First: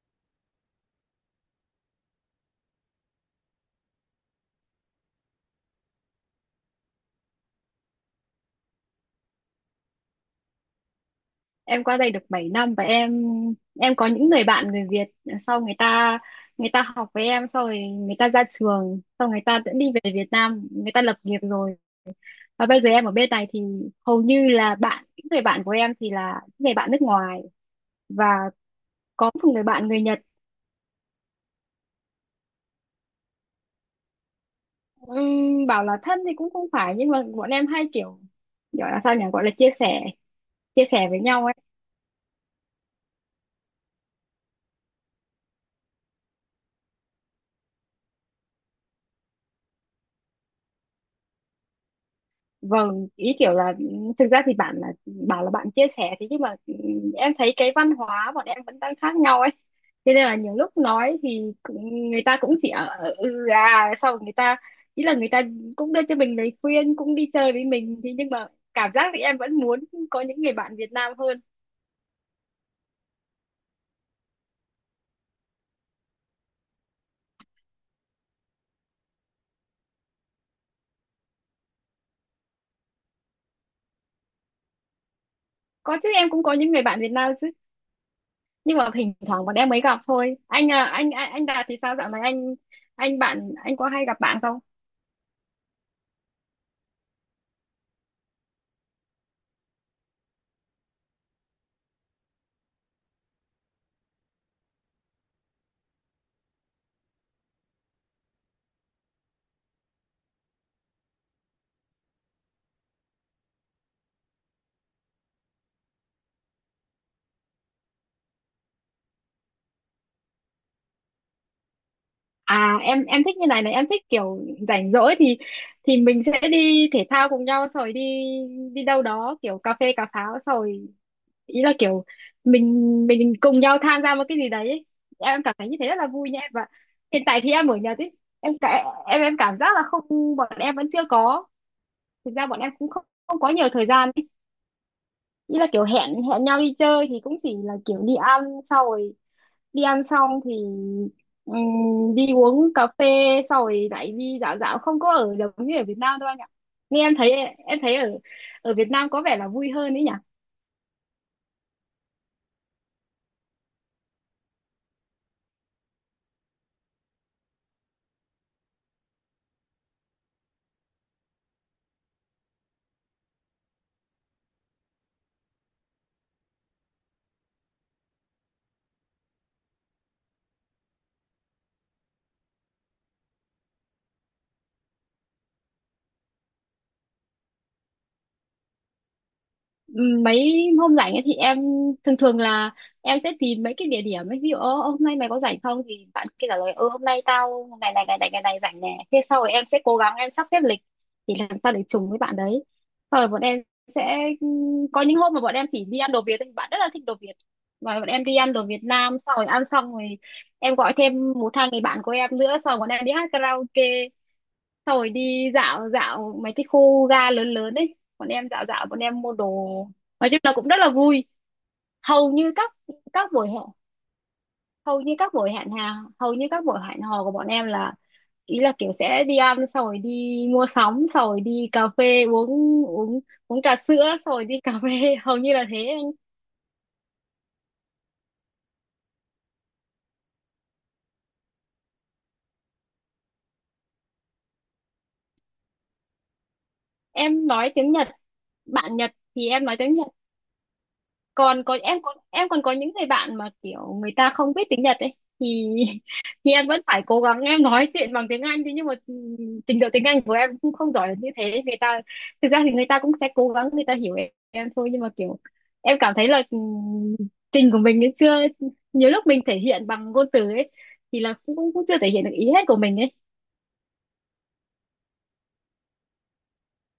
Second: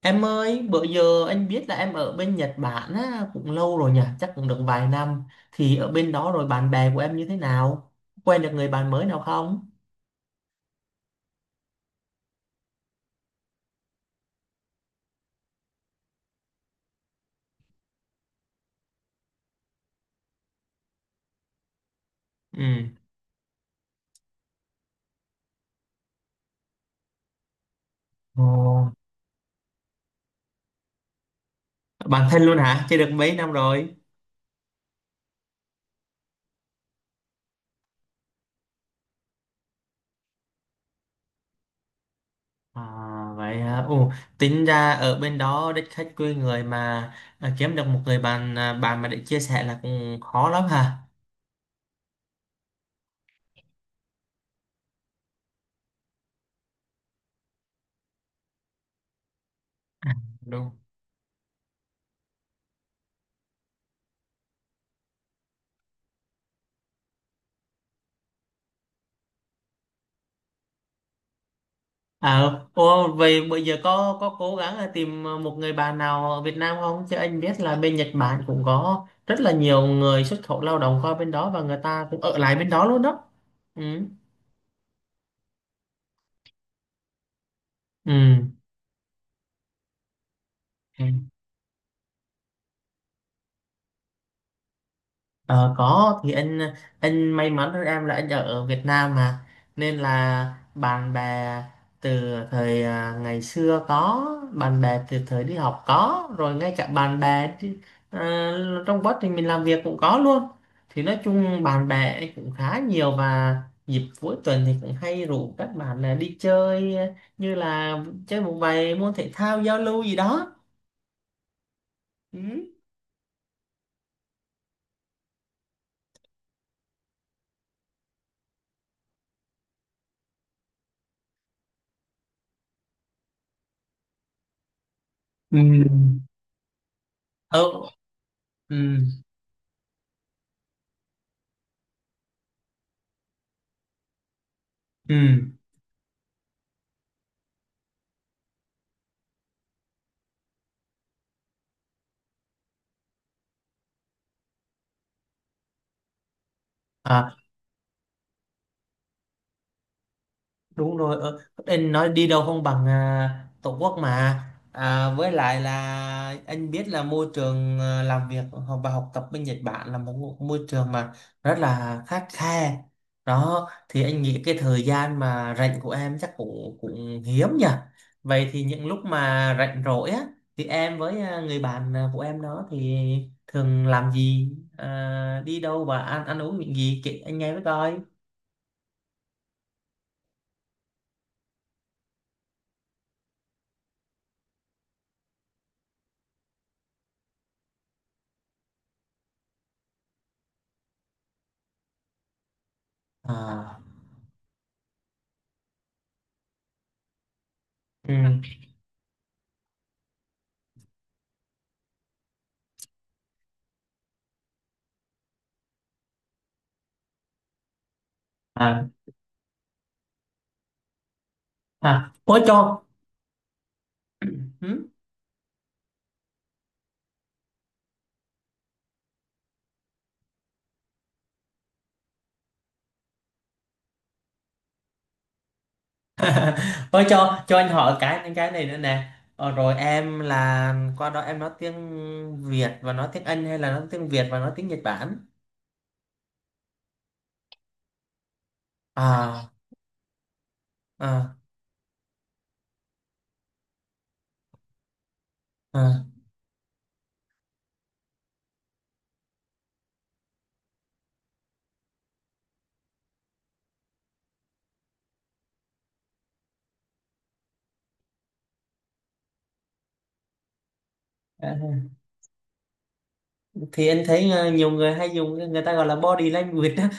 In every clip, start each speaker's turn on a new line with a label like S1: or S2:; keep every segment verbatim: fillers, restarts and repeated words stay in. S1: Em ơi, bữa giờ anh biết là em ở bên Nhật Bản á, cũng lâu rồi nhỉ, chắc cũng được vài năm. Thì ở bên đó rồi bạn bè của em như thế nào? Quen được người bạn mới nào không?
S2: Em qua đây được bảy năm, và em em có những người bạn người Việt. Sau người ta người ta học với em, sau rồi người ta ra trường, sau người ta cũng đi về Việt Nam người ta lập nghiệp rồi. Và bây giờ
S1: Ừ.
S2: em ở bên này thì hầu như là bạn những người bạn của em thì là những người bạn nước ngoài, và
S1: Ồ,
S2: có một người bạn người Nhật.
S1: bạn thân luôn hả? Chơi được mấy năm rồi?
S2: Ừm, bảo là thân thì cũng không phải, nhưng mà bọn em hay kiểu gọi là sao nhỉ, gọi là chia sẻ, chia sẻ với nhau ấy.
S1: À, vậy hả? Ồ, tính ra ở bên đó đất khách quê người mà à, kiếm được một người bạn à, bạn mà để chia sẻ là cũng khó lắm hả?
S2: Vâng, ý kiểu là ừ, thực ra thì bạn là bảo là bạn chia sẻ thì, nhưng mà ừ, em thấy cái văn hóa bọn em vẫn đang khác nhau ấy.
S1: À,
S2: Thế nên là nhiều lúc
S1: đúng.
S2: nói thì cũng- người ta cũng chỉ ở ở- ừ à sau người ta ý là người ta cũng đưa cho mình lời khuyên, cũng đi chơi với mình, thế nhưng mà cảm giác thì em vẫn muốn có những người bạn Việt Nam hơn.
S1: À, ô, vậy bây giờ có có cố gắng là tìm một người bạn nào ở Việt Nam không? Chứ anh biết là bên Nhật Bản cũng có rất là nhiều người xuất khẩu lao động qua bên đó và người ta cũng ở lại bên đó luôn đó. Ừ.
S2: Có chứ, em cũng có những người bạn Việt Nam chứ,
S1: Ừ.
S2: nhưng mà thỉnh thoảng bọn em mới gặp thôi. Anh à,
S1: Ừ.
S2: anh anh, anh Đạt thì sao dạo này anh anh bạn anh có hay gặp bạn không?
S1: Ờ, có thì anh anh may mắn hơn em là anh ở Việt Nam mà, nên là bạn bè từ thời à, ngày xưa có, bạn bè từ thời đi học có rồi, ngay cả bạn bè đi- à, trong quá trình mình làm việc cũng có luôn. Thì nói chung bạn bè anh cũng khá nhiều, và dịp cuối tuần thì cũng hay rủ các bạn là đi chơi, à, như là chơi một vài môn thể thao giao lưu gì đó.
S2: À,
S1: Ừ.
S2: em em thích như này này, em thích kiểu rảnh rỗi thì thì mình sẽ đi thể thao cùng nhau, rồi đi đi đâu đó kiểu cà phê cà pháo, rồi ý là kiểu mình mình cùng nhau tham gia một cái gì đấy. Ấy. Em cảm
S1: Ừ.
S2: thấy như thế rất là vui nha em, và hiện tại thì em ở
S1: Ừ.
S2: nhà thì em cả- em em cảm giác là không, bọn em vẫn chưa có. Thực ra bọn em cũng không không có nhiều thời gian ấy.
S1: Ừ.
S2: Ý là kiểu hẹn hẹn nhau đi chơi thì cũng chỉ là kiểu đi ăn, sau rồi đi ăn xong thì ừm, đi uống cà phê, sau rồi lại đi dạo dạo, không có ở giống như ở Việt Nam đâu anh ạ, nghe em thấy,
S1: Ừ.
S2: em thấy ở ở Việt Nam có vẻ là vui hơn ấy nhỉ.
S1: Đúng rồi. Ở anh nói đi đâu không bằng à, tổ quốc mà. À, với lại là anh biết là môi trường à, làm việc, ờ, học- và học tập bên Nhật Bản là một ngụ- môi trường mà rất là khắt khe đó, thì anh nghĩ cái thời gian mà rảnh của em chắc cũng cũng hiếm nhỉ. Vậy thì những lúc mà rảnh rỗi á, thì em với à, người bạn à, của em đó thì thường làm gì, à, đi đâu và ăn ăn uống những gì, kể anh nghe với coi.
S2: Mấy hôm rảnh ấy thì em thường thường là em sẽ tìm mấy cái địa điểm ấy, ví dụ "Ơ, hôm nay mày có rảnh không?", thì bạn kia trả lời "Ừ, hôm nay tao ngày này ngày này ngày này rảnh nè", thế sau rồi em sẽ cố gắng em sắp xếp lịch thì làm sao để trùng với bạn đấy, sau rồi bọn em
S1: À,
S2: sẽ có những hôm mà bọn em chỉ đi ăn đồ Việt thì bạn rất là thích đồ Việt. Và bọn em đi ăn đồ Việt Nam, sau rồi ăn xong rồi em gọi thêm một hai người bạn của em nữa, sau rồi bọn em đi hát karaoke. Xong rồi đi dạo dạo mấy cái khu ga lớn lớn ấy, bọn em dạo dạo,
S1: ừ.
S2: bọn em mua đồ, nói chung là cũng rất là vui.
S1: À
S2: hầu
S1: ôi
S2: như
S1: cho.
S2: các các buổi hẹn
S1: Hử?
S2: hầu như các buổi hẹn hà Hầu như các buổi hẹn hò của bọn em là ý là kiểu sẽ đi ăn, xong rồi đi mua sắm, xong rồi đi cà phê uống, uống uống trà sữa, xong rồi đi cà phê. Hầu như là thế anh.
S1: Ôi cho, cho anh hỏi cái cái này nữa nè. Ờ, rồi em là qua đó em nói tiếng Việt và nói tiếng Anh hay là nói tiếng Việt và nói tiếng Nhật Bản?
S2: Em nói tiếng Nhật, bạn Nhật thì
S1: À,
S2: em nói tiếng Nhật.
S1: à,
S2: Còn có em còn Em còn có những người bạn mà kiểu người ta không biết tiếng Nhật ấy, thì
S1: à.
S2: thì em vẫn phải cố gắng em nói chuyện bằng tiếng Anh, thế nhưng mà ừm, trình độ tiếng Anh của em cũng không giỏi là như thế người ta. Thực ra thì người ta cũng sẽ cố gắng người ta hiểu em, em thôi, nhưng mà kiểu em cảm thấy là ừm, trình của mình ấy chưa, nhiều lúc mình thể hiện bằng ngôn từ ấy thì là
S1: À,
S2: cũng cũng cũng chưa thể hiện được ý hết của mình ấy.
S1: thì anh thấy ờ, nhiều người hay dùng người ta gọi là body language á.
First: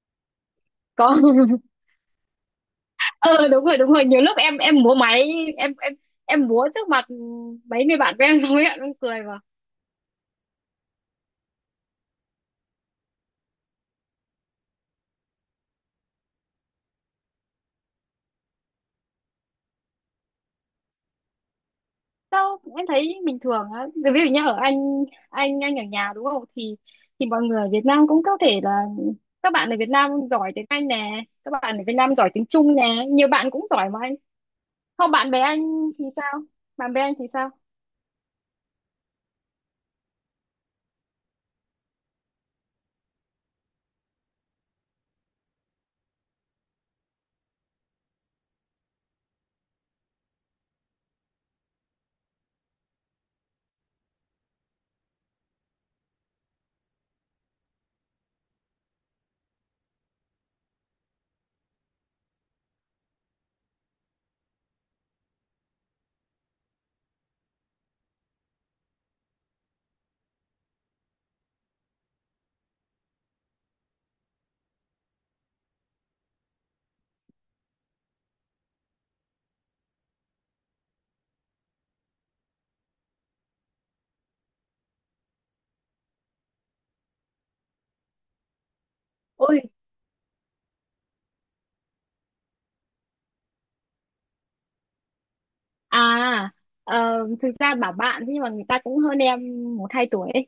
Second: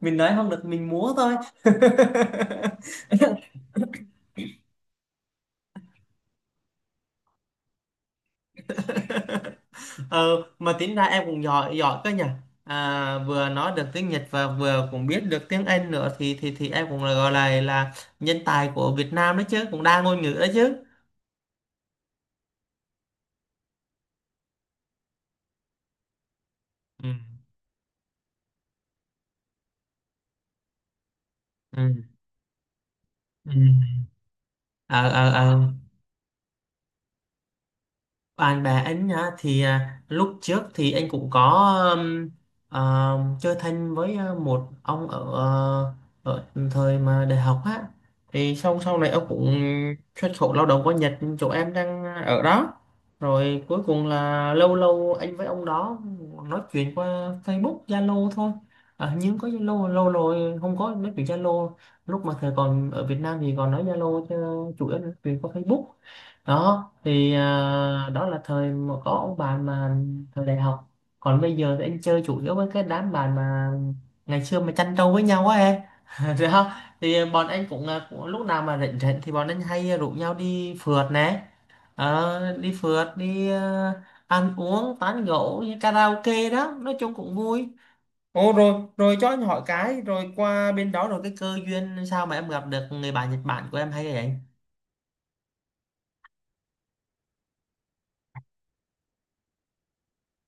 S1: Mình nói không được mình múa
S2: Có.
S1: thôi.
S2: ờ Đúng rồi, đúng rồi, nhiều lúc em em múa máy, em em em múa trước mặt ừ, mấy người bạn của em xong ấy, em cũng cười mà.
S1: Ờ, mà tính ra em cũng giỏi giỏi cơ nhỉ, à, vừa nói được tiếng Nhật và vừa cũng biết được tiếng Anh nữa, thì thì thì em cũng là gọi là là nhân tài của Việt Nam đấy chứ, cũng đa ngôn ngữ đấy chứ.
S2: Sao em thấy bình thường á. Rồi ví dụ như ở Anh, Anh, Anh ở nhà đúng không? Thì
S1: Ừ.
S2: thì mọi người ở Việt Nam cũng có thể là các bạn ở Việt Nam giỏi tiếng Anh nè, các bạn ở Việt
S1: Ừ.
S2: Nam giỏi tiếng Trung nè, nhiều bạn
S1: Ừ.
S2: cũng giỏi mà anh.
S1: ờ
S2: Không,
S1: ờ
S2: bạn bè
S1: ờ.
S2: anh thì sao? Bạn bè anh thì sao?
S1: Bạn bè anh á, thì à, lúc trước thì anh cũng có, um, ờ, chơi thân với à, một ông ở ờ, ở thời mà đại học á, thì sau sau này ông cũng xuất khẩu lao động qua Nhật chỗ em đang ở đó. Rồi cuối cùng là lâu lâu anh với ông đó nói chuyện qua Facebook Zalo thôi. Ờ, nhưng có Zalo lâu rồi không có nói chuyện Zalo, lúc mà thời còn ở Việt Nam thì còn nói Zalo chứ, chủ yếu là nói chuyện qua Facebook đó. Thì à, đó là thời mà có ông bạn mà thời đại học. Còn bây giờ thì anh chơi chủ yếu với cái đám bạn mà ngày xưa mà chăn trâu với nhau á em. Rồi không, thì bọn anh cũng, à, cũng lúc nào mà rảnh rảnh thì bọn anh hay rủ nhau đi phượt nè. Ờ, đi phượt đi, à, ăn uống tán gẫu như karaoke đó, nói chung cũng vui. Ồ rồi, rồi cho anh
S2: Ôi,
S1: hỏi cái, rồi qua bên đó rồi cái cơ duyên sao mà em gặp được người bạn Nhật Bản của em hay vậy?
S2: à, ờ, thực ra bảo bạn thế nhưng mà người ta cũng hơn em một hai tuổi ấy.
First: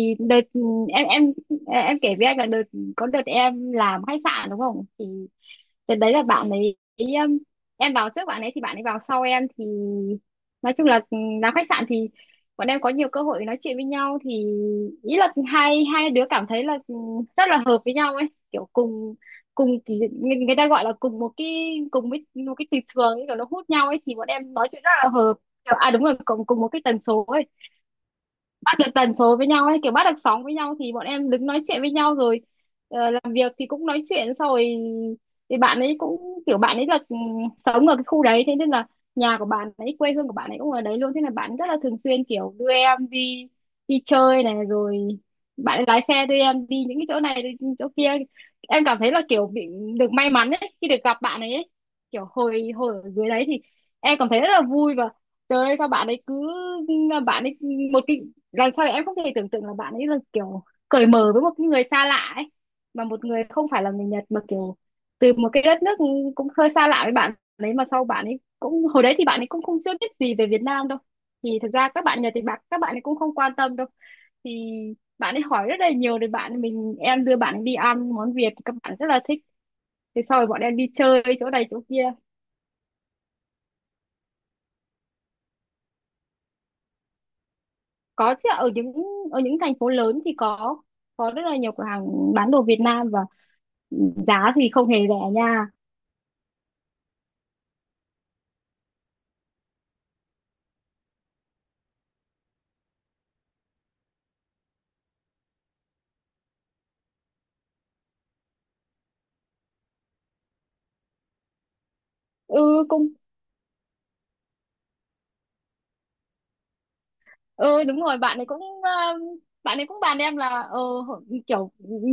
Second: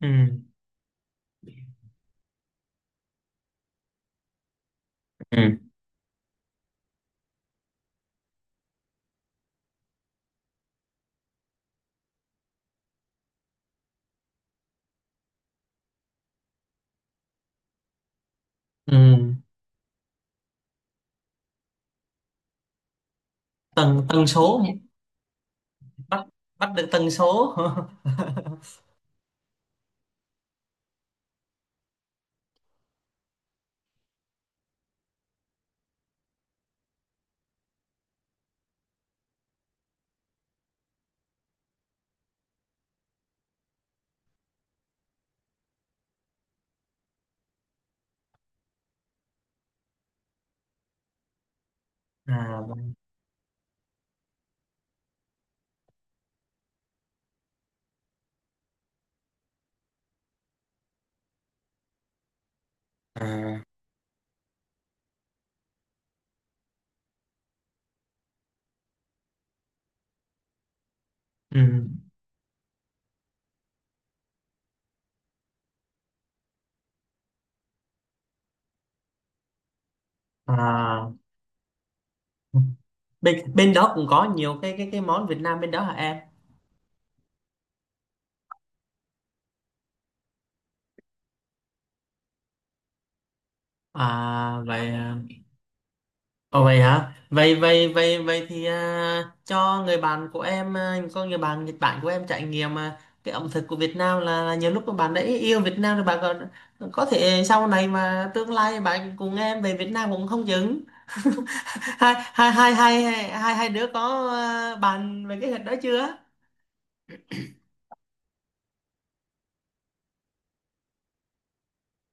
S1: Ừ.
S2: đợt em em em kể với anh là đợt có đợt em làm khách sạn đúng không? Thì
S1: Ừ.
S2: đợt đấy là bạn ấy ý, um, em vào trước bạn ấy thì bạn ấy vào sau em, thì nói chung là ừm, làm khách sạn thì bọn em có nhiều cơ hội nói chuyện với nhau, thì ý là hai hai đứa cảm thấy là ừm, rất là hợp với nhau ấy, kiểu cùng
S1: Ừ.
S2: cùng thì người, người ta gọi là cùng một cái cùng với một cái từ trường ấy, kiểu nó hút nhau ấy,
S1: Tần
S2: thì
S1: tần
S2: bọn em
S1: số.
S2: nói chuyện rất là hợp. Kiểu, à đúng rồi,
S1: bắt
S2: cùng cùng một
S1: bắt
S2: cái
S1: được
S2: tần
S1: tần
S2: số ấy.
S1: số.
S2: Bắt được tần số với nhau ấy, kiểu bắt được sóng với nhau, thì bọn em đứng nói chuyện với nhau rồi, ờ, làm việc thì cũng nói chuyện xong rồi thì bạn ấy cũng kiểu bạn ấy là ừ, sống ở cái khu đấy, thế nên là nhà của bạn ấy, quê hương của bạn ấy cũng ở đấy luôn, thế là bạn rất là thường xuyên kiểu đưa em đi đi chơi này, rồi bạn ấy lái xe đưa em đi những cái chỗ này, đi chỗ kia. Em cảm thấy là kiểu bị được may mắn ấy khi được gặp bạn ấy, ấy. Kiểu
S1: À,
S2: hồi hồi ở dưới đấy thì em cảm thấy rất là vui, và trời ơi, sao bạn ấy cứ, bạn ấy một cái, làm sao để em không thể tưởng tượng là bạn ấy là kiểu cởi mở với một cái người xa lạ ấy, mà một người
S1: à,
S2: không phải là người Nhật, mà kiểu từ một cái đất nước cũng hơi xa lạ với bạn đấy, mà sau bạn ấy cũng, hồi đấy thì bạn ấy cũng không chưa biết gì về Việt Nam đâu, thì thực
S1: ừ,
S2: ra các bạn Nhật thì bạn các bạn ấy cũng không quan tâm đâu, thì bạn ấy hỏi rất là nhiều, thì bạn mình em đưa bạn ấy đi ăn món Việt, các bạn rất là thích, thế sau rồi bọn em đi
S1: à,
S2: chơi chỗ này chỗ kia.
S1: bên bên đó cũng có nhiều cái cái cái món Việt Nam bên đó hả em?
S2: Có chứ, ở những ở những thành phố lớn thì có có rất là nhiều cửa hàng bán đồ Việt Nam, và giá
S1: À
S2: thì không
S1: vậy.
S2: hề rẻ nha.
S1: Ồ vậy hả? Vậy vậy vậy vậy thì à, cho người bạn của em, à, có người bạn Nhật Bản của em trải nghiệm à, cái ẩm thực của Việt Nam, là, là nhiều lúc mà bạn đã yêu Việt Nam rồi, bạn còn có thể sau này mà tương lai bạn cùng em về Việt Nam cũng không chừng. Hai hai hai
S2: Ừ
S1: hai
S2: cũng,
S1: hai hai đứa có à, bàn về cái hình đó chưa?
S2: ừ đúng rồi, bạn ấy cũng ờ, bạn ấy cũng bàn em là ờ, hổ- kiểu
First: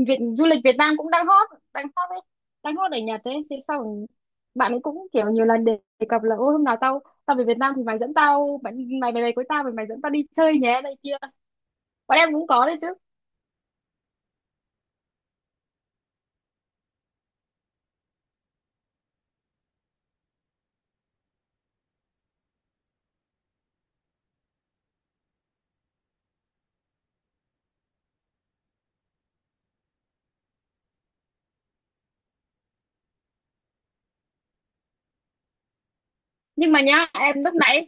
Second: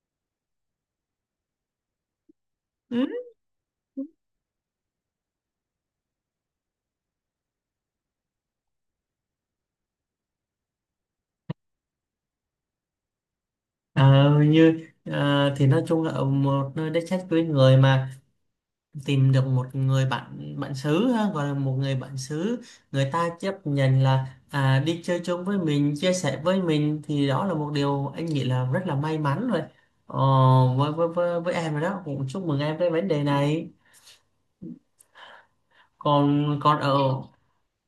S2: Việt, du lịch Việt Nam cũng đang hot, đang hot đấy, đang hot
S1: Ừ.
S2: ở Nhật đấy, thế sau rồi bạn ấy cũng kiểu nhiều lần đề đề cập là ô hôm nào tao tao về Việt Nam thì mày dẫn tao, mày mày về đây với tao, mày mày dẫn tao đi chơi nhé này kia, bọn em cũng có đấy chứ.
S1: Ờ, như ờ, thì nói chung là ở một nơi đất khách quê người mà tìm được một người bạn, bạn xứ ha gọi là một người bạn xứ, người ta chấp nhận là à, đi chơi chung với mình, chia sẻ với mình, thì đó là một điều anh nghĩ là rất là may mắn rồi. Ờ, với, với với với em rồi đó, cũng chúc mừng em với vấn đề này. Còn
S2: Nhưng
S1: còn
S2: mà
S1: ở
S2: nhá em, lúc nãy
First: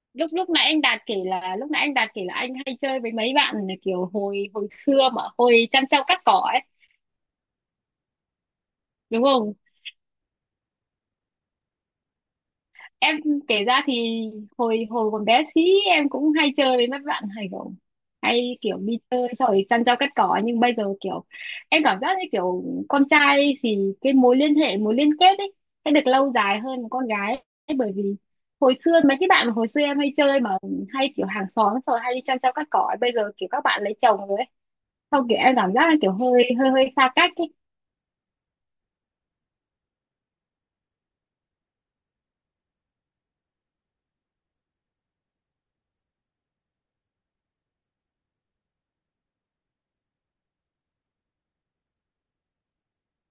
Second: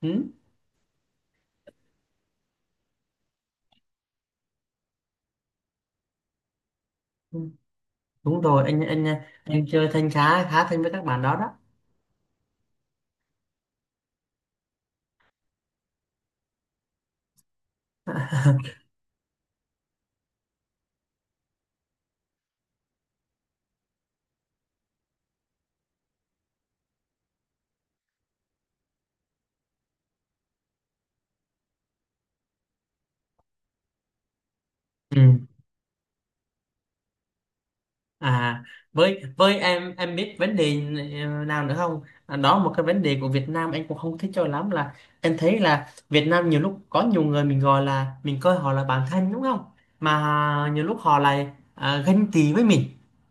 S1: Ừ,
S2: lúc lúc nãy anh Đạt kể là lúc nãy anh Đạt kể là anh hay chơi với mấy bạn, là kiểu hồi hồi xưa mà hồi chăn trâu cắt cỏ ấy,
S1: đúng rồi. Anh anh
S2: đúng không?
S1: anh chơi thân khá khá thân với các bạn đó đó.
S2: Em kể ra thì hồi hồi còn bé xí em cũng hay chơi với mấy bạn, hay kiểu hay kiểu đi chơi xong rồi chăn trâu cắt cỏ, nhưng bây giờ kiểu em cảm giác như kiểu con trai thì cái mối liên hệ, mối liên kết ấy sẽ được lâu dài hơn một con gái ấy, bởi vì hồi xưa mấy cái bạn mà hồi xưa em hay chơi mà hay kiểu hàng xóm xong rồi hay đi chăn trâu cắt cỏ ấy, bây giờ kiểu các bạn lấy chồng rồi ấy,
S1: Ừ.
S2: xong kiểu em cảm giác là kiểu hơi hơi hơi xa cách ấy.
S1: À, với với em em biết vấn đề ờ, nào nữa không? À, đó một cái vấn đề của Việt Nam anh cũng không thích cho lắm là, em thấy là Việt Nam nhiều lúc có nhiều người mình gọi là mình coi họ là bạn thân đúng không? Mà nhiều lúc họ lại à, ganh tị với mình.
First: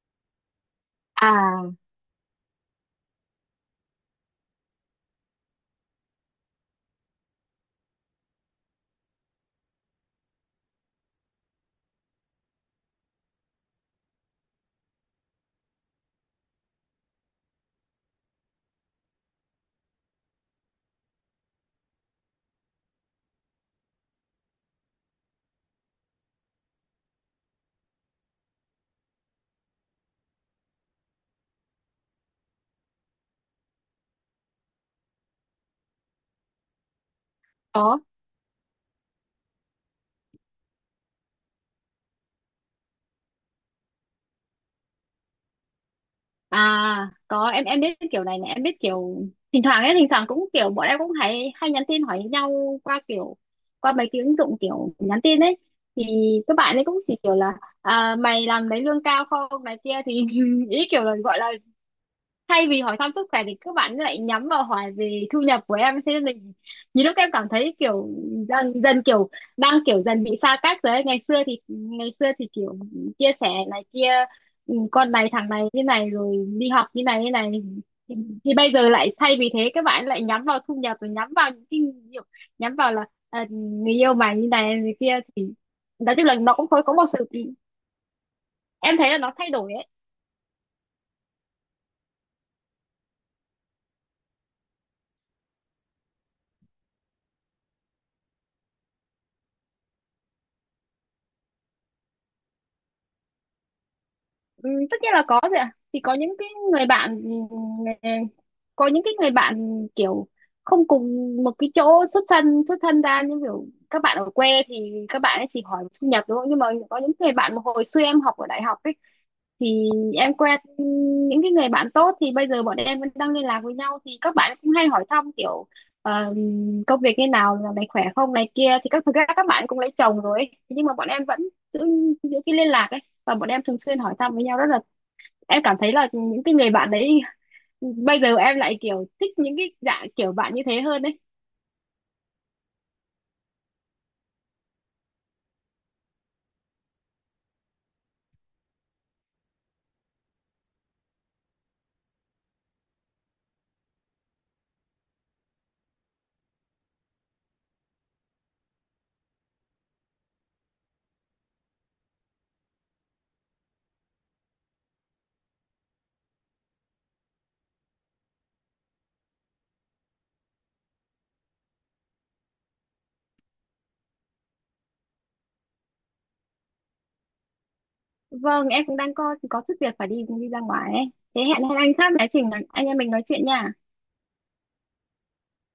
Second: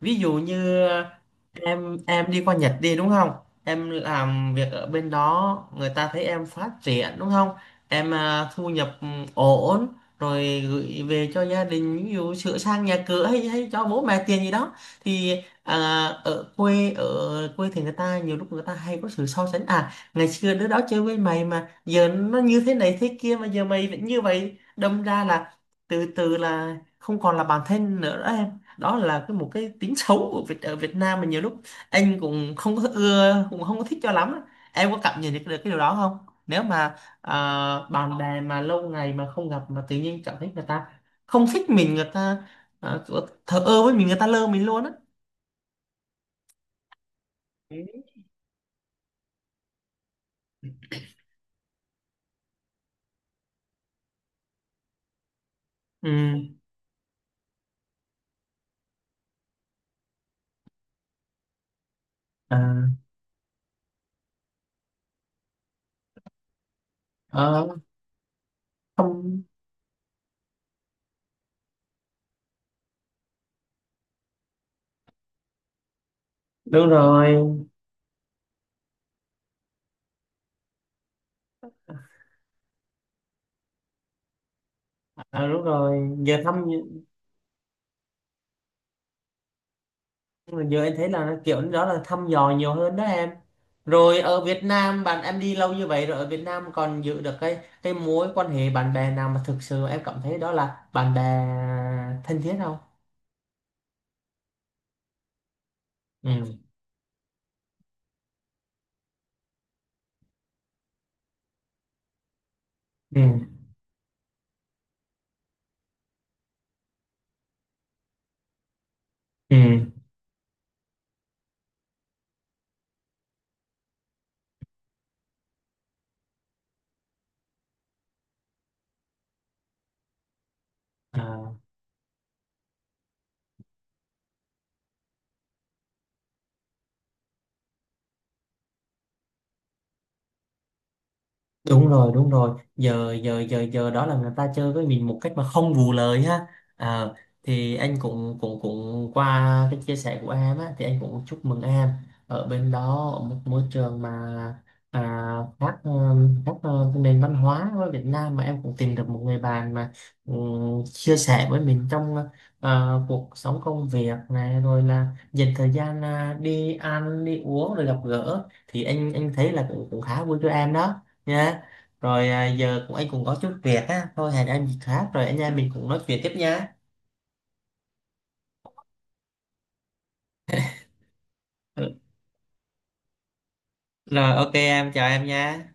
S1: Ví dụ như à,
S2: À
S1: em em đi qua Nhật đi đúng không? Em làm việc ở bên đó người ta thấy em phát triển đúng không? Em à, thu nhập ừ, ổn, rồi gửi về cho gia đình, ví dụ sửa sang nhà cửa hay hay cho bố mẹ tiền gì đó. Thì à, ở quê, ở quê thì người ta nhiều lúc người ta hay có sự so sánh: à ngày xưa đứa đó chơi với mày mà giờ nó như thế này thế kia mà giờ mày vẫn như vậy, đâm ra là từ từ là không còn là bản thân nữa đó em. Đó là cái một cái tính xấu của Việt ở Việt Nam mà nhiều lúc anh cũng không có ưa cũng không có thích cho lắm á. Em có cảm nhận được, được cái điều đó không, nếu mà à, bạn bè mà lâu ngày mà không gặp mà tự nhiên cảm thấy người ta không thích mình, người ta à, thờ ơ với mình, người ta lơ mình luôn á?
S2: À có, em em biết kiểu này này, em biết kiểu thỉnh thoảng ấy, thỉnh thoảng cũng kiểu bọn em cũng hay hay nhắn tin hỏi nhau qua kiểu qua mấy cái ứng dụng kiểu nhắn tin ấy, thì các
S1: Ừ.
S2: bạn ấy cũng chỉ kiểu là à, mày làm lấy lương cao không này kia thì ý kiểu là gọi là thay vì
S1: À,
S2: hỏi thăm sức khỏe thì các bạn lại nhắm vào hỏi về thu nhập của em, thế nên mình nhiều lúc em cảm
S1: ờ,
S2: thấy kiểu dần dần, kiểu
S1: không.
S2: đang kiểu dần bị xa cách rồi ấy. Ngày xưa thì ngày xưa thì kiểu chia sẻ này kia, ừ, con này thằng này như này rồi đi học
S1: Đúng
S2: như này như
S1: rồi.
S2: này thì, thì bây giờ lại thay vì thế các bạn lại nhắm vào thu nhập, rồi nhắm vào những cái kiểu, nhắm vào là à, người yêu mày như này như kia, thì
S1: à, đúng rồi
S2: nói chung là
S1: giờ
S2: nó
S1: thăm
S2: cũng có có một sự, em thấy là nó thay đổi ấy.
S1: Giờ em thấy là kiểu đó là thăm dò nhiều hơn đó em. Rồi ở Việt Nam, bạn em đi lâu như vậy rồi, ở Việt Nam còn giữ được cái cái mối quan hệ bạn bè nào mà thực sự em cảm thấy đó là bạn bè thân thiết không?
S2: Ừ, tất nhiên là có rồi ạ, thì có những cái
S1: Ừ.
S2: người bạn ừ, có những cái người bạn kiểu không cùng một cái chỗ xuất thân, xuất thân
S1: Ừ.
S2: ra như kiểu các bạn ở quê thì các bạn ấy chỉ hỏi thu nhập đúng không, nhưng mà có những người bạn mà hồi xưa em học ở đại học ấy,
S1: Ừ.
S2: thì em quen những cái người bạn tốt, thì bây giờ bọn em vẫn đang liên lạc với nhau, thì các bạn cũng hay hỏi thăm kiểu ờ, công việc như nào, là mày khỏe không này kia, thì các thực ra các bạn cũng lấy chồng rồi ấy. Nhưng mà bọn em vẫn
S1: À.
S2: giữ giữ cái liên lạc ấy, và bọn em thường xuyên hỏi thăm với nhau, rất là em cảm thấy là những cái người bạn đấy, bây giờ em lại kiểu thích những cái dạng kiểu bạn như thế hơn đấy.
S1: Đúng rồi, đúng rồi. Giờ giờ giờ giờ Đó là người ta chơi với mình một cách mà không vù lời ha. Ờ, thì anh cũng cũng cũng qua cái chia sẻ của em á, thì anh cũng chúc mừng em ở bên đó, ở một môi trường mà à, khác ờ, khác ờ, nền văn hóa với Việt Nam mà em cũng tìm được một người bạn mà ừm, chia sẻ với mình trong ờ, cuộc sống công việc này, rồi là dành thời gian à, đi ăn đi uống rồi gặp gỡ, thì anh anh thấy là cũng cũng khá vui cho em đó nha. Rồi à, giờ cũng anh cũng có chút việc á, thôi hẹn em dịp khác rồi anh em mình cũng nói chuyện tiếp nha.
S2: Vâng, em cũng đang có có chút việc phải đi đi ra ngoài ấy. Thế hẹn hẹn
S1: Ừ,
S2: anh khác nói chuyện, anh em mình nói chuyện nha.
S1: rồi ok em chào em nha.